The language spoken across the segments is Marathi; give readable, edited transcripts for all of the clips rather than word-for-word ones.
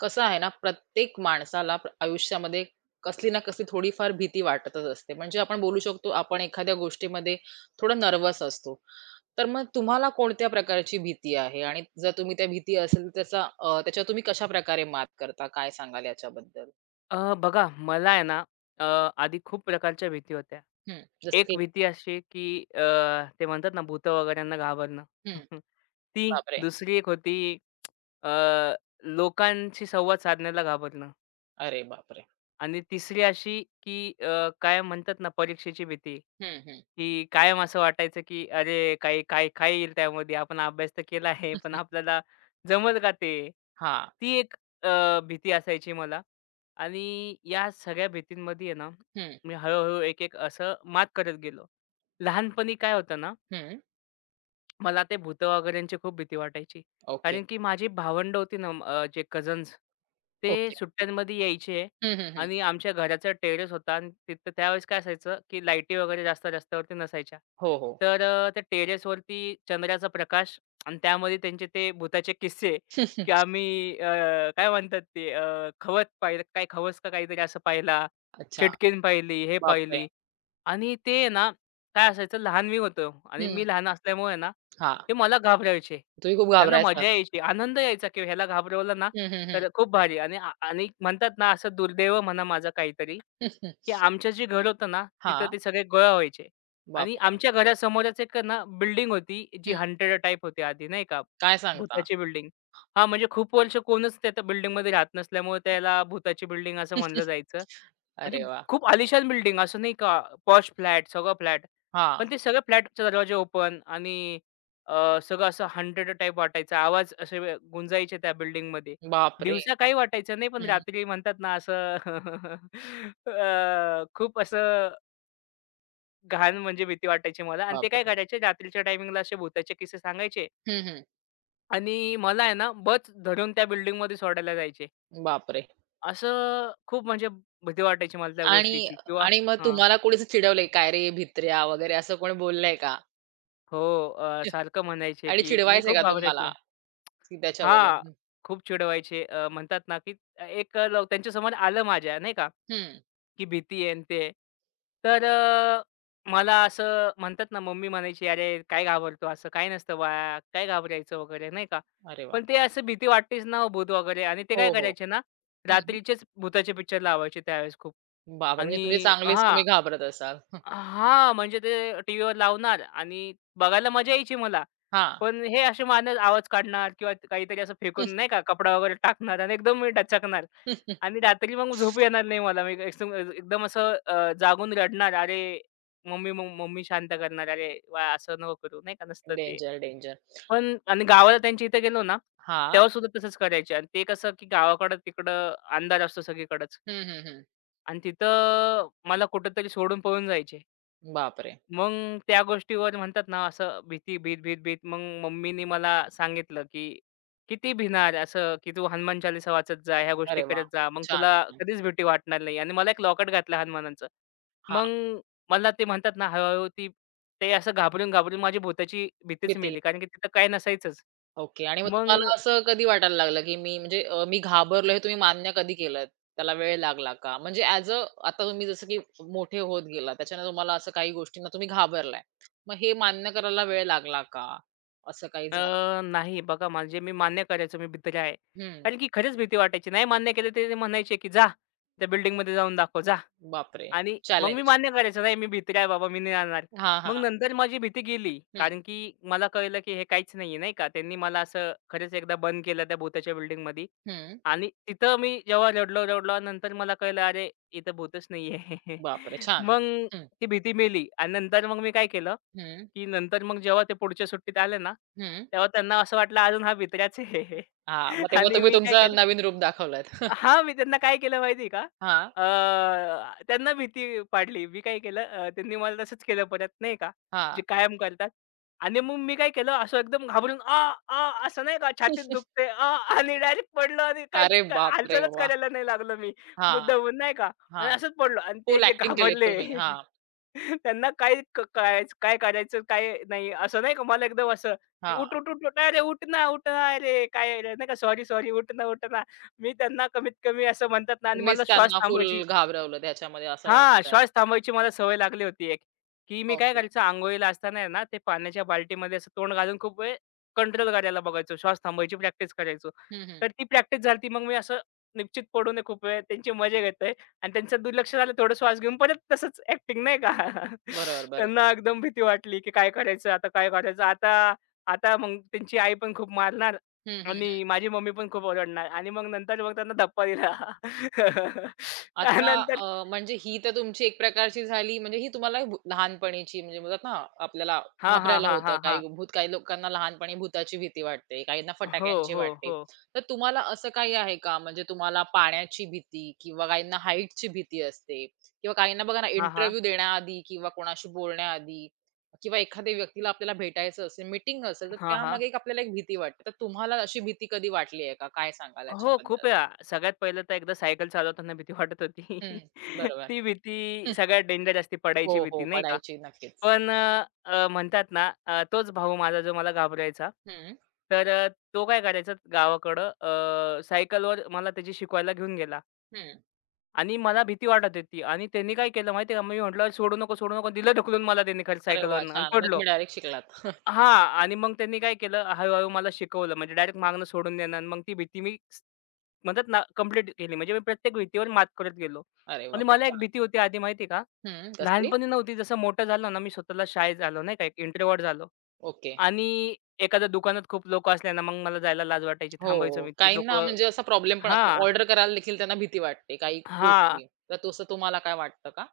कसं आहे ना, प्रत्येक माणसाला आयुष्यामध्ये कसली ना कसली थोडीफार भीती वाटतच असते. म्हणजे आपण बोलू शकतो, आपण एखाद्या गोष्टीमध्ये थोडं नर्व्हस असतो. तर मग तुम्हाला कोणत्या प्रकारची भीती आहे? आणि जर तुम्ही त्या भीती असेल तर त्याचा त्याच्यावर तुम्ही कशाप्रकारे मात करता? काय सांगाल याच्याबद्दल? बघा मला आहे ना अ, आधी खूप प्रकारच्या भीती होत्या. हं, जसं एक की भीती अशी की ते म्हणतात ना भूत वगैरेंना घाबरणं. हं, ती बापरे! दुसरी एक होती अ, लोकांशी संवाद साधण्याला घाबरणं. अरे बापरे! आणि तिसरी अशी, की कायम म्हणतात ना परीक्षेची भीती, हं, हं. की कायम असं वाटायचं, की अरे काही काय काय येईल त्यामध्ये? आपण अभ्यास तर केला आहे, पण आपल्याला जमल का ते? हां. ती एक भीती असायची मला. आणि या सगळ्या भीतींमध्ये आहे ना, हं, मी हळू-हळू एक-एक असं मात करत गेलो. लहानपणी काय होतं ना हं. मला ते भूत वगैरेंची खूप भीती वाटायची. ओके, कारण की माझी भावंड होती ना, जे कझन्स ते ओके. सुट्ट्यांमध्ये यायचे हं, हं, हं. आणि आमच्या घराचा टेरेस होता आणि तिथं त्यावेळेस काय असायचं, की लाईटी वगैरे जास्त रस्त्यावरती नसायच्या. हो, हो. तर त्या टेरेसवरती चंद्राचा प्रकाश आणि त्यामध्ये त्यांचे ते भुताचे किस्से, की आम्ही काय म्हणतात ते खवत पाहिलं काय खवस का काहीतरी असं पाहिला, अच्छा. चिटकीण पाहिली, हे बापरे! पाहिली आणि ते ना काय असायचं, लहान मी होतो आणि हं. मी लहान असल्यामुळे ना हां. ते मला घाबरायचे. तुम्ही खूप त्यांना घाबरायचात. मजा यायची, आनंद यायचा, की ह्याला घाबरवलं ना, तर खूप भारी. आणि आणि म्हणतात ना, असं दुर्दैव म्हणा माझं काहीतरी, की आमचं जे घर होतं ना, तिथं हां, ते सगळे गोळा व्हायचे आणि बापरे! आमच्या घरासमोरच एक ना बिल्डिंग होती, जी हं, हॉन्टेड टाइप होती आधी नाही का, काय सांगता? भुताची बिल्डिंग. हां, म्हणजे खूप वर्ष कोणच त्या बिल्डिंगमध्ये राहत नसल्यामुळे त्याला भुताची बिल्डिंग असं म्हणलं जायचं. म्हणजे अरे वाह! खूप आलिशान बिल्डिंग असं नाही का, पॉश फ्लॅट, सगळं फ्लॅट. हां, पण ते सगळे फ्लॅटचे दरवाजे ओपन आणि सगळं असं हॉन्टेड टाइप वाटायचा. आवाज असे गुंजायचे त्या बिल्डिंगमध्ये. बापरे! दिवसा काही वाटायचं नाही, पण हं, रात्री म्हणतात ना असं खूप असं घाण म्हणजे भीती वाटायची मला. आणि ते काय बापरे! करायचे रात्रीच्या टायमिंगला असे भुताचे किस्से सांगायचे हं, हं, आणि मला आहे ना बच धरून त्या बिल्डिंगमध्ये सोडायला जायचे. बापरे! असं खूप म्हणजे भीती वाटायची मला त्या आणि गोष्टीची किंवा. आणि मग हां. तुम्हाला कोणी असं चिडवलंय, "काय रे भित्र्या" वगैरे असं कोणी बोललंय का? हो. सारखं म्हणायचे, आणि की मी चिडवायचंय खूप का तुम्हाला घाबरायचो. की हां, त्याच्यावरून? खूप चिडवायचे. म्हणतात ना, की एक त्यांच्यासमोर आलं माझ्या नाही का, हं, की भीती आहे आणि ते. तर मला असं म्हणतात ना, मम्मी म्हणायची, "अरे, काय घाबरतो? असं काही नसतं बाळा. काय घाबरायचं?" वगैरे नाही का. अरे वाह! पण ते असं भीती वाटतेच ना हो, भूत वगैरे. आणि ते काय हो, हो. करायचे ना, हं, हं. रात्रीचेच भुताचे पिक्चर लावायचे त्यावेळेस खूप. बापरे! म्हणजे तुम्ही आणि चांगलीच हां. तुम्ही घाबरत असाल. हां, म्हणजे ते टीव्हीवर लावणार आणि बघायला मजा यायची मला. हां. पण हे असे मारणार, आवाज काढणार किंवा काहीतरी असं फेकून नाही का कपडा वगैरे टाकणार आणि एकदम मी डचकणार आणि रात्री मग झोप येणार नाही मला. मी एकदम एकदम असं जागून रडणार, "अरे मम्मी", मग मम्मी शांत करणार, "अरे वा असं नको करू." नाही का, नसतं ते. Danger, danger. पण आणि गावाला त्यांच्या इथे गेलो ना, हां. तेव्हा सुद्धा तसंच करायचे. आणि ते कसं, की गावाकडं तिकडं अंधार असतो सगळीकडंच हं, हं, हं. आणि तिथं मला कुठेतरी सोडून पळून जायचे. बापरे! मग त्या गोष्टीवर म्हणतात ना असं भीती, भीत, भीत, भीत मग मम्मीनी मला सांगितलं, की किती भिणार असं, की "तू हनुमान चालीसा वाचत जा, ह्या गोष्टी अरे वाह! करत जा. मग छान, तुला छान. कधीच भीती वाटणार नाही." आणि मला एक लॉकेट घातलं हनुमानाचं. हां, मग मला ते म्हणतात ना हळू-हळू ती ते असं घाबरून-घाबरून माझी भुताची भीतीच भीती मेली. कारण की तिथं काय नसायचंच. ओके. आणि मग मग तुम्हाला असं कधी वाटायला लागलं, की मी म्हणजे मी घाबरलो हे तुम्ही मान्य कधी केलंत? त्याला वेळ लागला का? म्हणजे ॲज अ आता तुम्ही जसं की मोठे होत गेलात, त्याच्याने तुम्हाला असं काही गोष्टींना तुम्ही घाबरलाय. मग हे मान्य करायला वेळ लागला का? असं काही झालं? नाही, बघा, म्हणजे मी मान्य करायचो मी भित्र आहे. हं. कारण की खरंच भीती वाटायची. नाही मान्य केलं तरी ते म्हणायचे, की "जा त्या बिल्डिंगमध्ये जाऊन दाखव जा." बापरे! आणि मग मी चॅलेंज. मान्य करायचो, "नाही मी भित्री आहे बाबा, मी नाही जाणार." हां, मग हां. नंतर माझी भीती गेली. हं, कारण की मला कळलं की हे काहीच नाहीये, नाही का. त्यांनी मला असं खरंच एकदा बंद केलं त्या भुताच्या बिल्डिंगमध्ये हं. आणि तिथं मी जेव्हा रडलो, रडलो, नंतर मला कळलं, "अरे, इथं भूतच नाहीये." बापरे! छान. मग हं, ती भीती मेली आणि नंतर मग मी काय केलं, हं, की नंतर मग जेव्हा ते पुढच्या सुट्टीत आले ना, हं. तेव्हा त्यांना असं वाटलं, "अजून हा भित्र्याच आहे." हां, मग तेव्हा आणि तुम्ही मी काय तुमचं केलं. नवीन रूप दाखवलत. हां, मी त्यांना काय केलं माहिती आहे का? हां, त्यांना भीती पाडली. मी काय केलं, त्यांनी मला तसंच केलं परत नाही का, हां. जे कायम करतात. आणि मग मी काय केलं, असं एकदम घाबरून आ, आ, असं नाही का छातीत दुखते आणि डायरेक्ट पडलो आणि अरे काहीच बापरे! हालचालच वाह! करायला नाही लागलो मी, हां, मुद्दामून नाही का, आणि हां. असंच पडलो आणि ते फुल जे एक्टिंग केलीत घाबरले. तुम्ही. हां, त्यांना काय करायचं काय करायचं काय नाही, असं नाही का मला एकदम असं, की हां. उठ, "अरे उठ ना, उठ ना, अरे काय रे", नाही का, "सॉरी, सॉरी, उठ ना, उठ ना." मी त्यांना कमीत कमी असं म्हणतात ना. आणि मला तुम्हीच श्वास त्यांना फुल थांबवायची घाबरवलं त्याच्यामध्ये असं हां, वाटतंय. श्वास थांबवायची मला सवय लागली होती एक, की मी काय ओके. करायचो अंघोळीला असताना आहे ना, ते पाण्याच्या बाल्टीमध्ये असं तोंड घालून खूप वेळ कंट्रोल करायला बघायचो. श्वास थांबवायची प्रॅक्टिस करायचो. हं, हं. तर ती प्रॅक्टिस झाली, मग मी असं निश्चित पडू नये खूप वेळ त्यांची मजा घेतोय आणि त्यांचं दुर्लक्ष झालं थोडं, श्वास घेऊन परत तसंच ॲक्टिंग नाही का. बरोबर, बरोबर. त्यांना एकदम भीती वाटली, की काय करायचं आता, काय करायचं आता? आता मग त्यांची आई पण खूप मारणार हं, हं, हं. आणि माझी मम्मी पण खूप ओरडणार आणि मग नंतर मग त्यांना धप्पा दिला. आता त्यानंतर म्हणजे ही तर तुमची एक प्रकारची झाली म्हणजे ही तुम्हाला लहानपणीची म्हणजे बोलतात ना, आपल्याला हां, हां, घाबरायला हां, होतं. हां, हां. काही भूत काही लोकांना लहानपणी भूताची भीती वाटते, काहींना हो, फटाक्यांची हो, वाटते. हो. तर तुम्हाला असं काही आहे का? म्हणजे तुम्हाला पाण्याची भीती किंवा काहींना हाईटची भीती असते किंवा काहींना बघा ना, हां, हां. इंटरव्ह्यू देण्याआधी किंवा कोणाशी बोलण्याआधी किंवा एखाद्या व्यक्तीला आपल्याला भेटायचं असेल, मीटिंग असेल, तर हां, हां. त्यामागे एक आपल्याला एक भीती वाटते. तर तुम्हाला अशी भीती कधी वाटली आहे का? काय सांगाल हो, याच्याबद्दल? खूप वेळा. सगळ्यात पहिलं तर एकदा सायकल चालवताना भीती वाटत होती. हं, बरोबर. ती भीती सगळ्यात डेंजर असते, हो, पडायची हो. भीती नाही का? पडायची नक्कीच. पण अ, अ, म्हणतात ना तोच भाऊ माझा जो मला घाबरायचा. हं, तर तो काय करायचा गावाकडं, सायकलवर मला त्याची शिकवायला घेऊन गेला हं. आणि मला भीती वाटत होती आणि त्यांनी काय केलं माहिती का? मी म्हटलं, "सोडू नको, सोडू नको." दिलं ढकलून मला त्याने खरं अरे वाह! सायकलवरनं आणि छान. मग पडलो. तुम्ही डायरेक्ट शिकलात. हां. आणि मग त्यांनी काय केलं, हळू-हळू मला शिकवलं. म्हणजे डायरेक्ट मागणं सोडून देणं आणि मग ती भीती मी म्हणतात ना, कंप्लीट केली. म्हणजे मी प्रत्येक भीतीवर मात करत गेलो. अरे वाह! आणि खूप मला एक छान. भीती होती आधी, माहिती का? हं. कसली? लहानपणी नव्हती. जसं मोठं झालो ना, मी स्वतःला शाळेत झालो नाही का, एक इंट्रोव्हर्ट झालो. ओके. आणि एखाद्या दुकानात खूप लोकं असले ना, मग मला जायला लाज वाटायची. थांबायचो हो. मी ती काहींना लोकं. म्हणजे असा प्रॉब्लेम पण असतो. हां, ऑर्डर करायला देखील त्यांना भीती वाटते काही हां, गोष्टी. तर तसं तुम्हाला काय वाटतं का?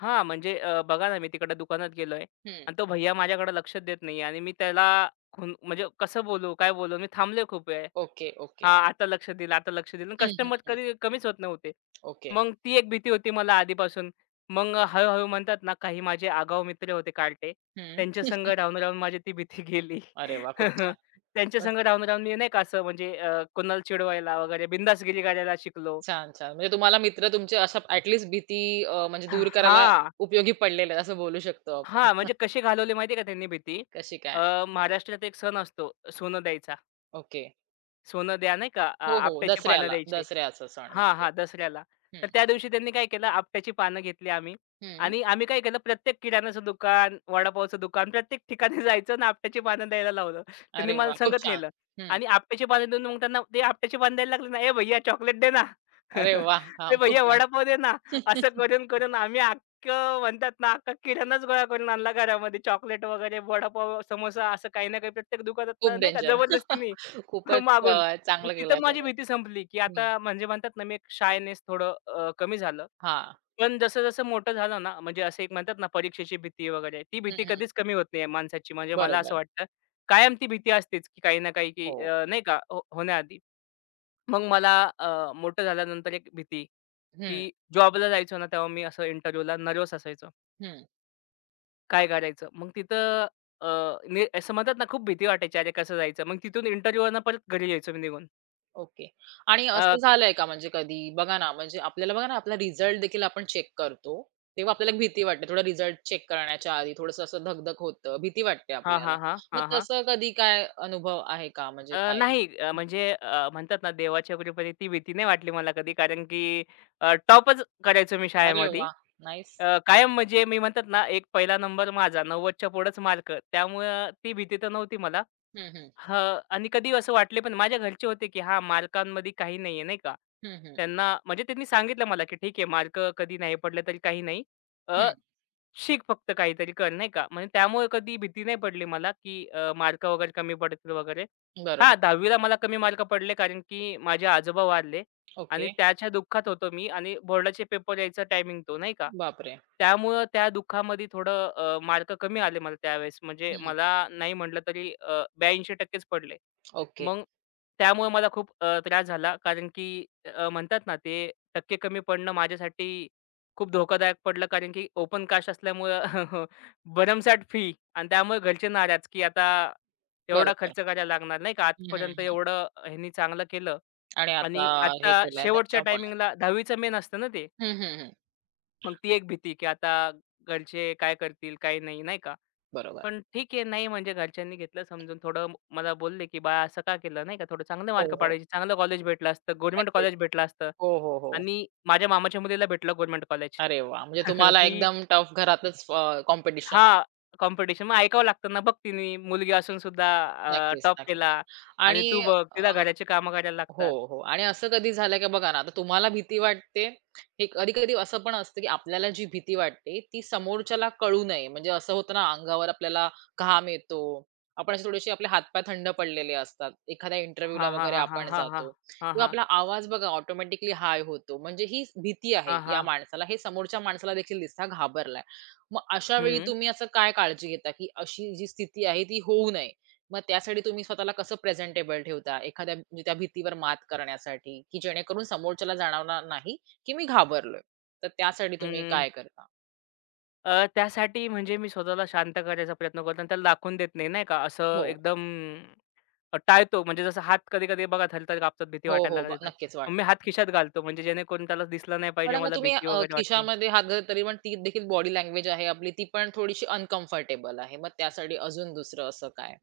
हां. म्हणजे बघा ना, मी तिकडे दुकानात गेलोय हं. आणि तो भैय्या माझ्याकडे लक्ष देत नाहीये आणि मी त्याला खून, म्हणजे कसं बोलू, काय बोलू? मी थांबलोय खूप वेळ. Okay, okay. हां, आता लक्ष दिलं, आता लक्ष दिलं. हं, हं, कस्टमर हं. कधी कमीच होत नव्हते. ओके. मग ती एक भीती होती मला आधीपासून. मग हळू-हळू म्हणतात ना, काही माझे आगाऊ मित्र होते कार्टे. हं. त्यांच्या संग राहून-राहून माझी ती भीती गेली. अरे वाह! खूप छान. त्यांच्या मग संग राहून-राहून मी नाही का असं म्हणजे कोणाला चिडवायला वगैरे बिंदासगिरी करायला शिकलो. छान, छान. म्हणजे तुम्हाला मित्र तुमचे अशा ॲट लीस्ट भीती म्हणजे दूर करायला हां, उपयोगी पडलेले आहेत असं बोलू शकतो आपण. हां, म्हणजे कशी घालवली माहिती का त्यांनी भीती? कशी काय? अ, महाराष्ट्रात एक सण असतो सोनं द्यायचा. ओके. सोनं द्या नाही का, हो, हो. आपट्याची पानं दसऱ्याला, द्यायची. दसऱ्याचा सण हां, म्हणजे. हां. दसऱ्याला. हं. तर त्या दिवशी त्यांनी काय केलं, आपट्याची पानं घेतली आम्ही हं. आणि आम्ही काय केलं, प्रत्येक किराणाचं दुकान, वडापावचं दुकान, प्रत्येक ठिकाणी जायचं आणि आपट्याची पानं द्यायला लावलं. त्यांनी अरे मला वाह! खूप संगत छान. नेलं हं. आणि आपट्याची पानं देऊन मग त्यांना ते आपट्याची पानं द्यायला लागले ना, "ए भैय्या चॉकलेट दे ना." अरे वाह! "ए हां, खूप भैय्या छान. वडापाव दे ना." असं करून, करून आम्ही अख्खं म्हणतात ना, अख्खा किराणाच गोळा करून आणला घरामध्ये. चॉकलेट वगैरे, वडापाव, समोसा असं काही ना काही प्रत्येक खूप दुकानातनं नाही का डेंजर. जबरदस्तीने खूपच मागून. मग चांगलं केलंय तिथं माझी तुम्ही. भीती संपली, की हं. आता म्हणजे म्हणतात ना, मी एक शायनेस थोडं कमी झालं. हां. पण जसं-जसं मोठं झालं ना, म्हणजे असं एक म्हणतात ना, परीक्षेची भीती वगैरे, ती हं, भीती हं. कधीच कमी होत नाही माणसाची. म्हणजे मला असं बरोबर. वाटतं, कायम ती भीती असतेच, की काही ना काही, की हो. नाही का, हो होण्याआधी. मग मला मोठं झाल्यानंतर एक भीती, हं, की जॉबला जायचो ना, तेव्हा मी असं इंटरव्ह्यूला नर्व्हस असायचो. हं. काय करायचं? मग तिथं अ, नि असं म्हणतात ना, खूप भीती वाटायची, अरे कसं जायचं? मग तिथून इंटरव्ह्यूवरनं परत घरी यायचो मी निघून. ओके. आणि अ, असं की झालंय का म्हणजे कधी बघा ना, म्हणजे आपल्याला बघा ना, आपला रिझल्ट देखील आपण चेक करतो. तेव्हा आपल्याला भीती वाटते. थोडा रिझल्ट चेक करण्याच्या आधी थोडंसं असं धक-धक होतं. भीती वाटते हां, आपल्याला. हां, हां. मग हां, हां. तसं कधी काय अनुभव आहे का? म्हणजे काय? नाही, म्हणजे म्हणतात ना देवाच्या कृपेने ती भीती नाही वाटली मला कधी, कारण की टॉपच करायचो मी अरे शाळेमध्ये. वाह! नाईस. कायम म्हणजे मी म्हणतात ना एक पहिला नंबर माझा, 90च्या पुढेच मार्क, त्यामुळं ती भीती तर नव्हती मला. हं, हं. हं, आणि कधी असं वाटले पण माझ्या घरचे होते की हां, मार्कांमध्ये काही नाहीये नाही का. हं, हं. त्यांना म्हणजे त्यांनी सांगितलं मला की "ठीक आहे, मार्क कधी नाही पडले तरी काही नाही. हं. अ, शिक, फक्त काहीतरी कर." नाही का. म्हणजे त्यामुळे कधी भीती नाही पडली मला की मार्क वगैरे कमी पडतील वगैरे. बरोबर. हां, 10वी मला कमी मार्क पडले कारण की माझे आजोबा वारले ओके. आणि त्याच्या दुःखात होतो मी आणि बोर्डाचे पेपर यायचा टायमिंग तो नाही का. बापरे! त्यामुळं त्या दुःखामध्ये थोडं मार्क कमी आले मला त्यावेळेस. म्हणजे हं. मला नाही म्हटलं तरी 82%च पडले. ओके. मग त्यामुळे मला खूप त्रास झाला कारण की म्हणतात ना ते टक्के कमी पडणं माझ्यासाठी खूप धोकादायक पडलं, कारण की ओपन कास्ट असल्यामुळं भरमसाठ फी आणि त्यामुळे घरचे नाराज, की आता तेवढा बरोबर. खर्च करायला लागणार नाही का? हं, हं, आजपर्यंत हं. एवढं ह्यांनी चांगलं केलं आणि आता आणि हे आता केलंय शेवटच्या त्याच्यामुळे. टायमिंगला 10वी चं मेन असतं ना ते. हं, हं, हं. मग ती एक भीती, की आता घरचे काय करतील, काय नाही, नाही का? बरोबर. पण ठीक आहे, नाही म्हणजे घरच्यांनी घेतलं समजून. थोडं मला बोलले, की "बाळा असं का केलं?" नाही का. "थोडं चांगले हो, मार्क हो. पाडायचे, चांगलं कॉलेज भेटलं असतं, गव्हर्नमेंट नक्कीच. कॉलेज भेटलं असतं." हो, हो, हो. आणि माझ्या मामाच्या मुलीला भेटलं गव्हर्नमेंट कॉलेज. अरे वाह! म्हणजे तुम्हाला ती एकदम टफ घरातच कॉम्पिटिशन. हां, कॉम्पिटिशन. मग ऐकावं लागतं ना, बघ तिने मुलगी असून सुद्धा नक्कीच, टॉप नक्कीच. केला आणि आणि तू बघ अ तिला घराची कामं करायला हो, लागतात. हो. आणि असं कधी झालं की बघा ना, आता तुम्हाला भीती वाटते, हे कधी-कधी असं पण असतं की आपल्याला जी भीती वाटते, ती समोरच्याला कळू नये. म्हणजे असं होतं ना, अंगावर आपल्याला घाम येतो. आपण असे थोडेसे आपले हातपाय थंड पडलेले असतात. एखाद्या इंटरव्ह्यूला हां, हां, वगैरे हां, हां, आपण हां, हां. जातो हां, किंवा हां. आपला आवाज बघा ऑटोमॅटिकली हाय होतो. म्हणजे ही भीती आहे हां, या हां. माणसाला. हे समोरच्या माणसाला देखील दिसतं घाबरलाय. मग अशा वेळी हं, तुम्ही असं काय काळजी घेता, की अशी जी स्थिती आहे ती होऊ नये? मग त्यासाठी तुम्ही स्वतःला कसं प्रेझेंटेबल ठेवता? एखाद्या म्हणजे त्या भीतीवर मात करण्यासाठी, की जेणेकरून समोरच्याला जाणवणार नाही, की मी घाबरलोय. तर त्यासाठी तुम्ही हं. काय करता? त्यासाठी म्हणजे मी स्वतःला शांत करायचा प्रयत्न करतो आणि त्याला दाखवून देत नाही, नाही का. हो. असं एकदम टाळतो म्हणजे जसं हात कधी-कधी बघा थरथर कापतात, भीती हो, हो. वाटायला लागली नक्कीच मग मी हात खिशात घालतो म्हणजे जेणेकरून त्याला दिसलं नाही पण पाहिजे मग मला तुम्ही भीती वगैरे वाटते. खिशामध्ये हात घातला तरी पण ती देखील बॉडी लँग्वेज आहे आपली, ती पण थोडीशी अनकम्फर्टेबल आहे. मग त्यासाठी अजून दुसरं असं काय?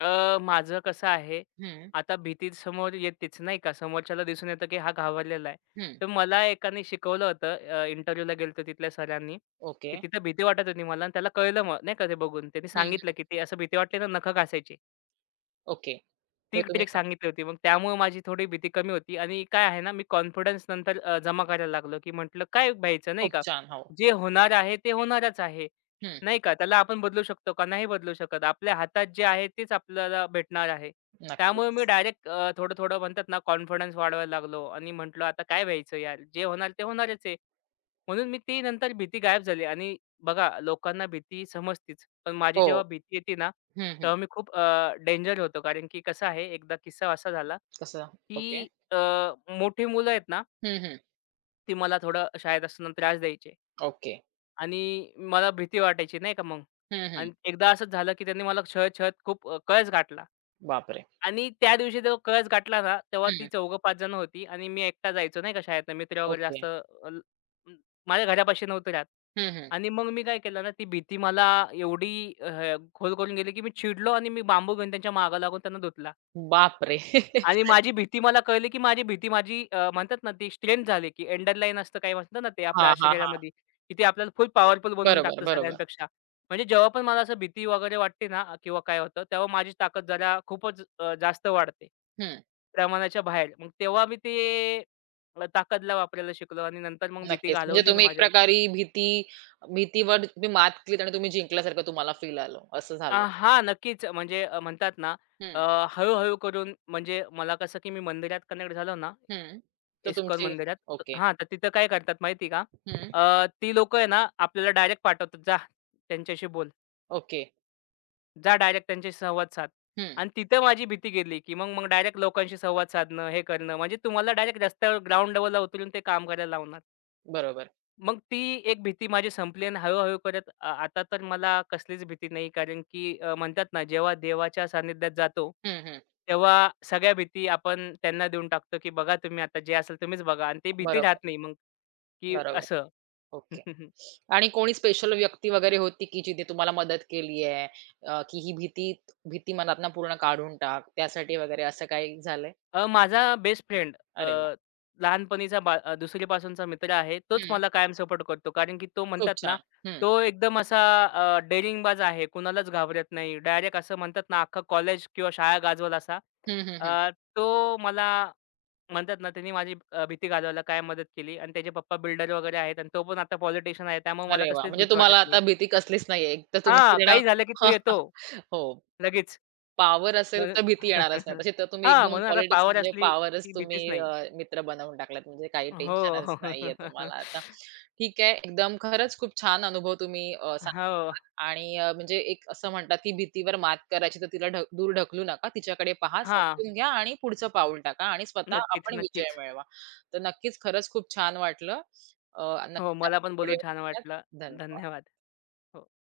माझं कसं आहे, हं, आता भीती समोर येतेच नाही का, समोरच्याला दिसून येतं, की हा घाबरलेला आहे. हं. तर मला एकाने शिकवलं होतं इंटरव्ह्यूला गेलतो तिथल्या सरांनी, ओके. की तिथं भीती वाटत होती मला आणि त्याला कळलं मग नाही का ते बघून. त्यांनी सांगितलं, हं. की "ते असं भीती वाटली ना नखं घासायची." ओके. ती हे तुम्ही ट्रिक सांगितली होती. मग त्यामुळे माझी थोडी भीती कमी होती आणि काय आहे ना, मी कॉन्फिडन्स नंतर जमा करायला लागलो, की म्हटलं काय भ्यायचं नाही खूप का? छान. हो. जे होणार आहे ते होणारच आहे. हं. नाही का? त्याला आपण बदलू शकतो का? नाही बदलू शकत. आपल्या हातात जे आहे तेच आपल्याला भेटणार आहे. त्यामुळे मी नक्कीच. डायरेक्ट थोडं-थोडं म्हणतात ना, कॉन्फिडन्स वाढवायला लागलो आणि म्हटलं, "आता काय भ्यायचं यार? जे होणार ते होणारच आहे." म्हणून मी ती नंतर भीती गायब झाली आणि बघा लोकांना भीती समजतीच. पण माझी हो. जेव्हा भीती येते ना, हं, हं. तेव्हा मी खूप डेंजर होतो. कारण की कसं आहे, एकदा किस्सा असा झाला, कसं? ओके. की मोठी मुलं आहेत ना, हं, हं. ती मला थोडं शाळेत असताना त्रास द्यायचे ओके. आणि मला भीती वाटायची नाही का मग. हं, हं. आणि एकदा असंच झालं, की त्यांनी मला छळत-छळत खूप कळस गाठला. बापरे! आणि त्या दिवशी तो कळस गाठला ना, तेव्हा ती हं, चौघं 5 जण होती आणि मी एकटा जायचो नाही का शाळेतनं मित्र वगैरे ओके. जास्त म- माझ्या घरापाशी नव्हतं राहत. हं, हं. आणि मग मी काय केलं ना, ती भीती मला एवढी खोल करून गेली, की मी चिडलो आणि मी बांबू घेऊन त्यांच्या मागे लागून त्यांना धुतला. बापरे! आणि माझी भीती मला कळली, की माझी भीती माझी म्हणतात ना, ती स्ट्रेंथ झाली, की एंडरलाईन असतं काही म्हणतं ना, ते हां, आपल्या हां, हां. शरीरामध्ये, की ते आपल्याला फुल पॉवरफुल बनवून बरोबर, टाकतं बरोबर. सगळ्यांपेक्षा. म्हणजे जेव्हा पण मला असं भीती वगैरे वाटते ना किंवा काय होतं, तेव्हा माझी ताकद जरा खूपच जास्त वाढते, हं, प्रमाणाच्या बाहेर. मग तेव्हा मी ते ताकदला वापरायला शिकलो आणि नंतर मग भीती नक्कीच. म्हणजे घालवली मी तुम्ही एक माझ्या प्रकारे भीतीवर तुम्ही मात केलीत आणि तुम्ही जिंकल्यासारखं तुम्हाला फील आलं, असं झालं. हां, नक्कीच. म्हणजे म्हणतात ना, हं, हळू करून म्हणजे मला कसं, की मी मंदिरात कनेक्ट झालो ना हं. तर इस्कॉन तुमची मंदिरात ओके. हां, तर तिथं काय करतात माहिती आहे का? हं, ती लोकं आहे ना, आपल्याला डायरेक्ट पाठवतात, "जा त्यांच्याशी बोल. ओके. जा डायरेक्ट त्यांच्याशी संवाद साध." हं, आणि तिथं माझी भीती गेली, की मग मग डायरेक्ट लोकांशी संवाद साधणं, हे करणं. म्हणजे तुम्हाला डायरेक्ट रस्त्यावर ग्राउंड लेव्हलला उतरून ते काम करायला लावणार. बरोबर. मग ती एक भीती माझी संपली आणि हळू-हळू करत आता तर मला कसलीच भीती नाही. कारण की म्हणतात ना, जेव्हा देवाच्या सानिध्यात जातो, हं, हं. तेव्हा सगळ्या भीती आपण त्यांना देऊन टाकतो, की बघा तुम्ही आता जे असेल तुम्हीच बघा आणि ती भीती बरोबर, राहत नाही मग, की बरोबर. असं. ओके. आणि कोणी स्पेशल व्यक्ती वगैरे होती, की जिने तुम्हाला मदत केली आहे, की ही भीती भीती मनातनं पूर्ण काढून टाक, त्यासाठी वगैरे असं काही झालंय? माझा बेस्ट फ्रेंड अरे वाह! लहानपणीचा दुसरीपासूनचा मित्र आहे. तोच मला कायम सपोर्ट करतो. कारण की तो खूप म्हणतात ना, छान. हं. तो एकदम असा डेअरिंगबाज आहे. कुणालाच घाबरत नाही. डायरेक्ट असं म्हणतात ना, अख्खं कॉलेज किंवा शाळा गाजवला असा. हं, हं, हं. अ, तो मला म्हणतात ना, त्यांनी माझी भीती घालवायला कायम मदत केली आणि त्याचे पप्पा बिल्डर वगैरे आहेत आणि तो पण आता पॉलिटिशियन आहे. त्यामुळे मला अरे वाह! कसलीच म्हणजे भीती वाटत तुम्हाला नाही. आता भीती कसलीच नाहीये. एक तर तुम्ही हां, फिरणं काही झालं की तो येतो हो. लगेच. पॉवर असेल म्हणून तर भीती येणारच नाही. तशी तर तुम्ही हां, एकदम म्हणून आता पॉलिटिक्स पॉवर म्हणजे असली पॉवरच की भीतीच तुम्ही नाही. मित्र बनवून टाकलात. म्हणजे काही हो. टेन्शनच हो. नाहीये तुम्हाला आता. ठीक आहे. एकदम खरंच खूप छान अनुभव तुम्ही सांगितलात आणि म्हणजे एक असं म्हणतात, की भीतीवर मात करायची तर तिला दूर ढकलू नका. तिच्याकडे पहा, हां. समजून घ्या आणि पुढचं पाऊल टाका आणि स्वतः नक्कीच, आपण विजय नक्कीच. मिळवा. तर नक्कीच खरंच खूप छान वाटलं. हो, नक्कीच मला पण आपण पुढे बोलून छान बोलूयात. वाटलं. धन्यवाद. धन्यवाद. हो.